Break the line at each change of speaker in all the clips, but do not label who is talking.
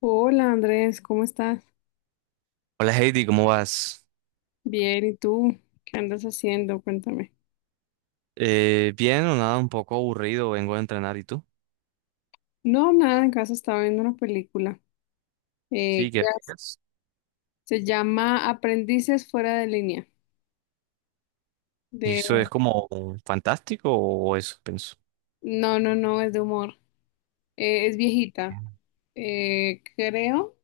Hola Andrés, ¿cómo estás?
Hola Heidi, ¿cómo vas?
Bien, ¿y tú? ¿Qué andas haciendo? Cuéntame.
Bien o nada, un poco aburrido, vengo a entrenar. ¿Y tú?
No, nada, en casa estaba viendo una película. eh,
Sí,
que
¿qué
as-
haces?
Se llama Aprendices fuera de línea.
¿Y
De...
eso es como fantástico o eso pienso?
No, no, no, es de humor. Es viejita. eh, creo,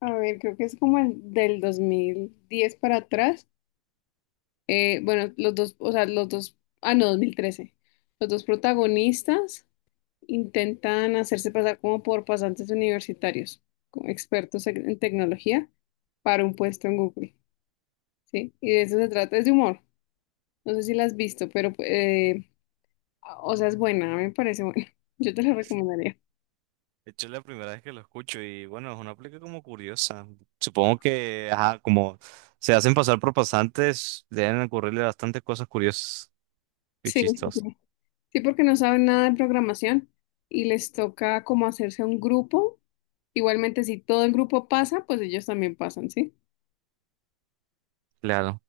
a ver, creo que es como el del 2010 para atrás. Bueno, los dos, o sea, los dos, ah, no, 2013. Los dos protagonistas intentan hacerse pasar como por pasantes universitarios, como expertos en tecnología, para un puesto en Google, ¿sí? Y de eso se trata, es de humor. No sé si la has visto, pero, o sea, es buena, a mí me parece buena. Yo te la recomendaría.
De hecho, es la primera vez que lo escucho y bueno, es una aplica como curiosa. Supongo que, ajá, como se hacen pasar por pasantes, deben ocurrirle bastantes cosas curiosas y
Sí, sí,
chistosas.
sí. Sí, porque no saben nada de programación y les toca como hacerse un grupo. Igualmente, si todo el grupo pasa, pues ellos también pasan, ¿sí?
Claro.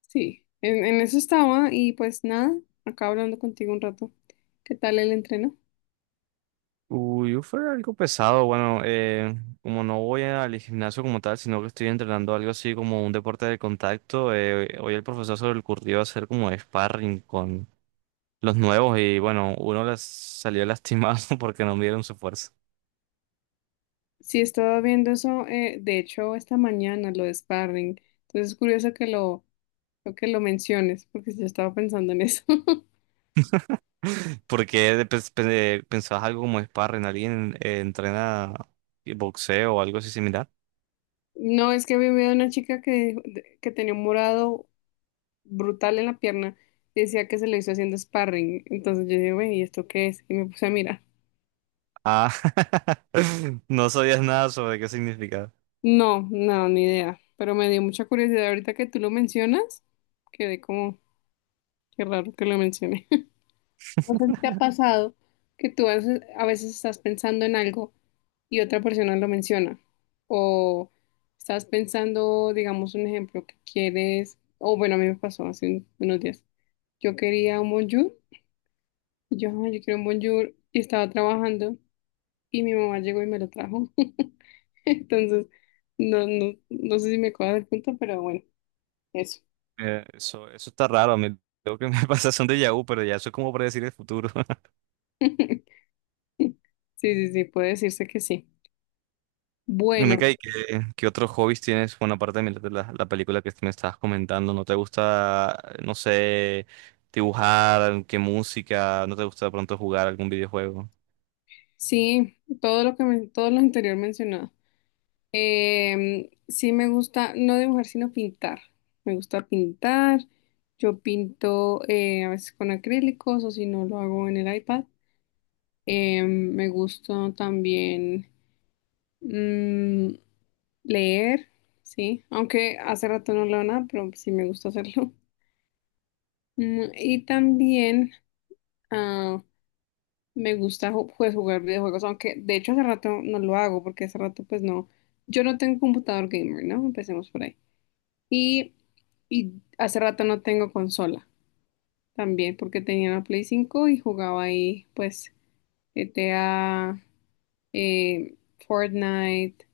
Sí, en eso estaba y pues nada, acabo hablando contigo un rato. ¿Qué tal el entreno?
Uy, yo fue algo pesado. Bueno, como no voy al gimnasio como tal, sino que estoy entrenando algo así como un deporte de contacto, hoy el profesor se le ocurrió hacer como sparring con los nuevos y bueno, uno les salió lastimado porque no midieron su fuerza.
Sí, estaba viendo eso, de hecho, esta mañana, lo de sparring. Entonces es curioso lo que lo menciones, porque yo estaba pensando en eso.
Porque pensabas algo como sparring, alguien entrena boxeo o algo así similar.
No, es que había vivido una chica que tenía un morado brutal en la pierna y decía que se lo hizo haciendo sparring. Entonces yo dije, güey, ¿y esto qué es? Y me puse a mirar.
Ah, no sabías nada sobre qué significaba.
No, no, ni idea. Pero me dio mucha curiosidad ahorita que tú lo mencionas. Quedé como, qué raro que lo mencioné. No sé si te ha pasado que tú a veces estás pensando en algo y otra persona lo menciona. O estás pensando, digamos, un ejemplo que quieres, o bueno, a mí me pasó unos días. Yo quería un bonjour, y yo, "Ay, yo quiero un bonjour", y estaba trabajando, y mi mamá llegó y me lo trajo. Entonces, no sé si me cuadra el punto, pero bueno, eso.
Eso está raro. A mí lo que me pasa son de Yahoo, pero ya eso es como predecir el futuro.
Sí, sí, sí, puede decirse que sí. Bueno,
Veneca, ¿Y qué otros hobbies tienes? Bueno, aparte de mirar la película que me estabas comentando, ¿no te gusta, no sé, dibujar? ¿Qué música? ¿No te gusta de pronto jugar algún videojuego?
sí, todo lo anterior mencionado. Sí me gusta, no dibujar, sino pintar. Me gusta pintar. Yo pinto, a veces con acrílicos o si no lo hago en el iPad. Me gusta también mm, leer, sí. Aunque hace rato no leo nada, pero sí me gusta hacerlo. Y también ah, me gusta pues, jugar videojuegos, aunque de hecho hace rato no lo hago porque hace rato pues no. Yo no tengo computador gamer, ¿no? Empecemos por ahí. Y, y hace rato no tengo consola también porque tenía una Play 5 y jugaba ahí pues GTA, eh, Fortnite,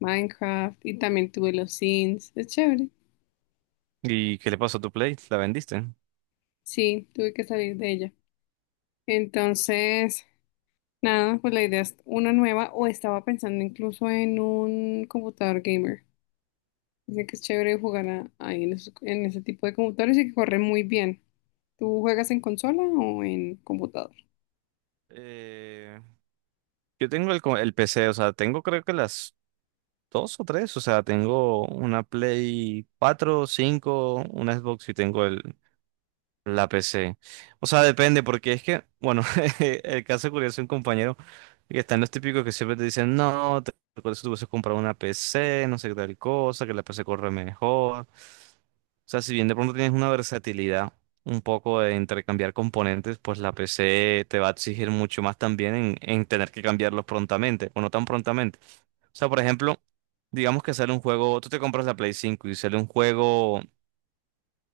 Minecraft y también tuve los Sims. Es chévere.
¿Y qué le pasó a tu Play? ¿La vendiste?
Sí, tuve que salir de ella. Entonces, nada, pues la idea es una nueva o estaba pensando incluso en un computador gamer. Dicen que es chévere ahí en, en ese tipo de computadores y que corre muy bien. ¿Tú juegas en consola o en computador?
Eh, yo tengo el PC, o sea, tengo creo que las dos o tres, o sea, tengo una Play 4, 5 una Xbox y tengo el, la PC. O sea, depende, porque es que, bueno, el caso curioso de un compañero que están los típicos que siempre te dicen, no, te recuerdo si tú hubieses comprado una PC, no sé qué tal cosa, que la PC corre mejor. O sea, si bien de pronto tienes una versatilidad un poco de intercambiar componentes, pues la PC te va a exigir mucho más también en tener que cambiarlos prontamente, o no tan prontamente. O sea, por ejemplo, digamos que sale un juego, tú te compras la Play 5 y sale un juego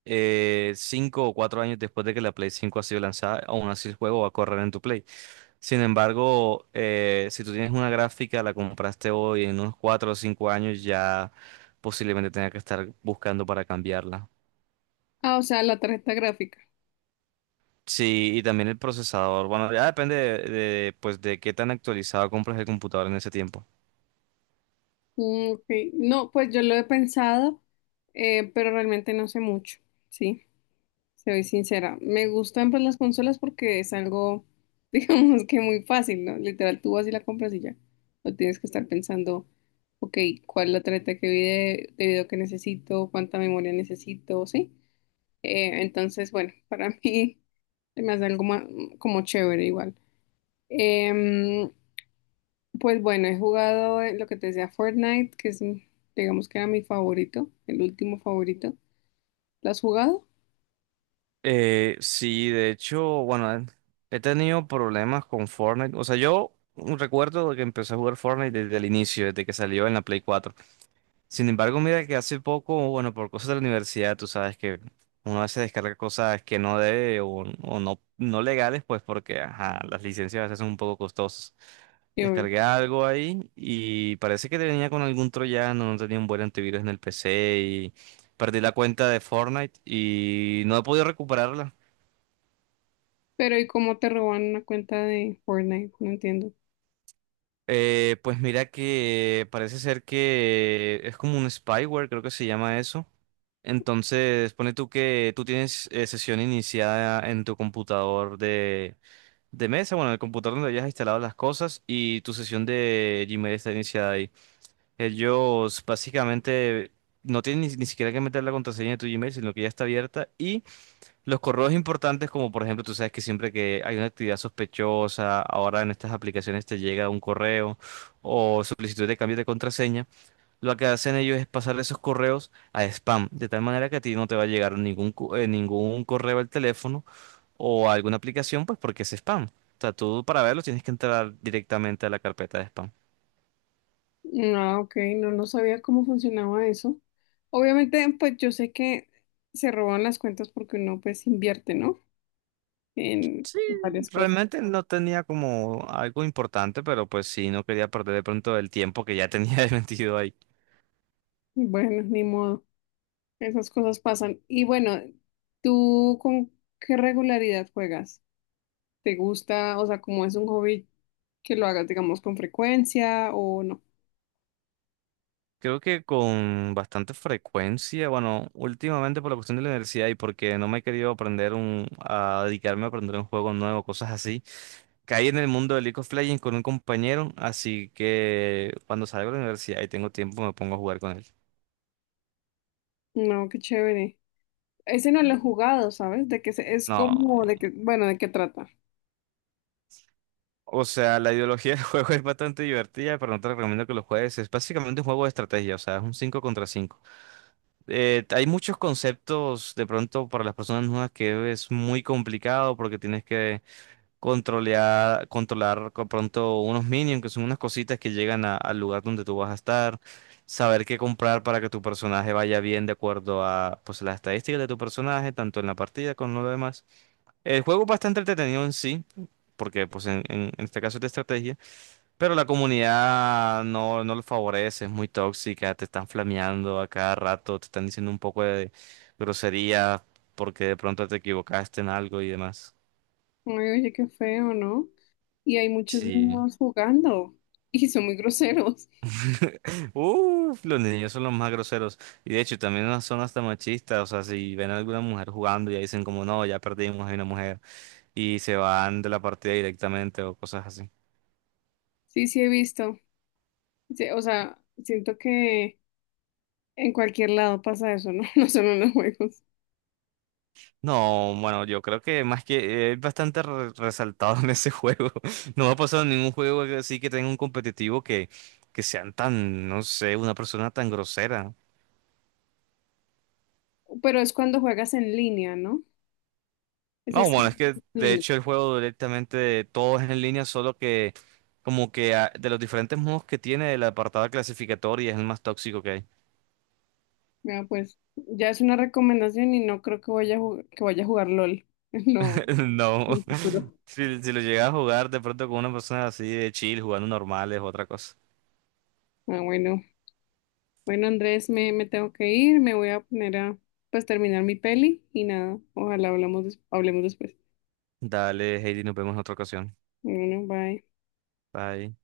cinco o cuatro años después de que la Play cinco ha sido lanzada, aún así el juego va a correr en tu Play. Sin embargo, si tú tienes una gráfica, la compraste hoy, en unos cuatro o cinco años ya posiblemente tenga que estar buscando para cambiarla.
Ah, o sea, la tarjeta gráfica.
Sí, y también el procesador. Bueno, ya depende pues, de qué tan actualizado compras el computador en ese tiempo.
Mm, ok. No, pues yo lo he pensado, pero realmente no sé mucho, sí, soy sincera. Me gustan pues las consolas porque es algo, digamos que muy fácil, ¿no? Literal, tú vas y la compras y ya. No tienes que estar pensando, ok, ¿cuál es la tarjeta de video que necesito? ¿Cuánta memoria necesito? Sí. Entonces, bueno, para mí se me hace algo como chévere igual. Em, Pues bueno, he jugado, lo que te decía Fortnite, que es, digamos que era mi favorito, el último favorito. ¿Lo has jugado?
Sí, de hecho, bueno, he tenido problemas con Fortnite. O sea, yo recuerdo que empecé a jugar Fortnite desde el inicio, desde que salió en la Play cuatro. Sin embargo, mira que hace poco, bueno, por cosas de la universidad, tú sabes que uno a veces descarga cosas que no debe o no, no legales, pues porque ajá, las licencias a veces son un poco costosas.
Sí, obvio.
Descargué algo ahí y parece que venía con algún troyano, no tenía un buen antivirus en el PC y perdí la cuenta de Fortnite y no he podido recuperarla.
Pero ¿y cómo te roban una cuenta de Fortnite? No entiendo.
Pues mira que parece ser que es como un spyware, creo que se llama eso. Entonces, pone tú que tú tienes sesión iniciada en tu computador de mesa, bueno, en el computador donde hayas instalado las cosas y tu sesión de Gmail está iniciada ahí. Ellos básicamente no tienen ni siquiera que meter la contraseña de tu Gmail, sino que ya está abierta y los correos importantes, como por ejemplo, tú sabes que siempre que hay una actividad sospechosa, ahora en estas aplicaciones te llega un correo o solicitud de cambio de contraseña. Lo que hacen ellos es pasar esos correos a spam, de tal manera que a ti no te va a llegar ningún correo al teléfono o a alguna aplicación, pues porque es spam. O sea, tú para verlo tienes que entrar directamente a la carpeta de spam.
Ah, ok, no, no sabía cómo funcionaba eso. Obviamente, pues yo sé que se roban las cuentas porque uno pues invierte, ¿no? En varias cosas.
Realmente no tenía como algo importante, pero pues sí, no quería perder de pronto el tiempo que ya tenía metido ahí.
Bueno, ni modo, esas cosas pasan. Y bueno, ¿tú con qué regularidad juegas? ¿Te gusta? O sea, como es un hobby que lo hagas, digamos, con frecuencia o no.
Creo que con bastante frecuencia, bueno, últimamente por la cuestión de la universidad y porque no me he querido aprender a dedicarme a aprender un juego nuevo, cosas así. Caí en el mundo de League of Legends con un compañero, así que cuando salgo de la universidad y tengo tiempo me pongo a jugar con él.
No, qué chévere. Ese no lo he jugado, ¿sabes? Es
No,
como de que, bueno, ¿de qué trata?
o sea, la ideología del juego es bastante divertida, pero no te recomiendo que lo juegues. Es básicamente un juego de estrategia, o sea, es un 5 contra cinco. Hay muchos conceptos de pronto para las personas nuevas que es muy complicado porque tienes que controlar con pronto unos minions, que son unas cositas que llegan al lugar donde tú vas a estar, saber qué comprar para que tu personaje vaya bien de acuerdo a pues las estadísticas de tu personaje, tanto en la partida como en lo demás. El juego es bastante entretenido en sí, porque pues en este caso es de estrategia, pero la comunidad no, no lo favorece, es muy tóxica, te están flameando a cada rato, te están diciendo un poco de grosería porque de pronto te equivocaste en algo y demás.
Ay, oye, qué feo, ¿no? Y hay muchos
Sí.
niños jugando y son muy groseros.
Uf, los niños son los más groseros. Y de hecho, también no son hasta machistas. O sea, si ven a alguna mujer jugando, ya dicen como, no, ya perdimos, hay una mujer. Y se van de la partida directamente o cosas así.
Sí, sí he visto. Sí, o sea, siento que en cualquier lado pasa eso, ¿no? No solo en los juegos.
No, bueno, yo creo que más que es bastante resaltado en ese juego. No me ha pasado en ningún juego así que tenga un competitivo que sean tan, no sé, una persona tan grosera.
Pero es cuando juegas en línea, ¿no? Ese
No,
es
bueno,
en
es que de
línea.
hecho el juego directamente todo es en línea, solo que como que ah, de los diferentes modos que tiene el apartado clasificatorio es el más tóxico que hay.
Bueno, pues ya es una recomendación y no creo que que vaya a jugar LOL. No,
No,
en el futuro.
si lo llegas a jugar de pronto con una persona así de chill, jugando normales, otra cosa.
Ah, bueno. Bueno, Andrés, me tengo que ir, me voy a poner a pues terminar mi peli y nada, ojalá hablemos después.
Dale, Heidi, nos vemos en otra ocasión.
Bueno, bye.
Bye.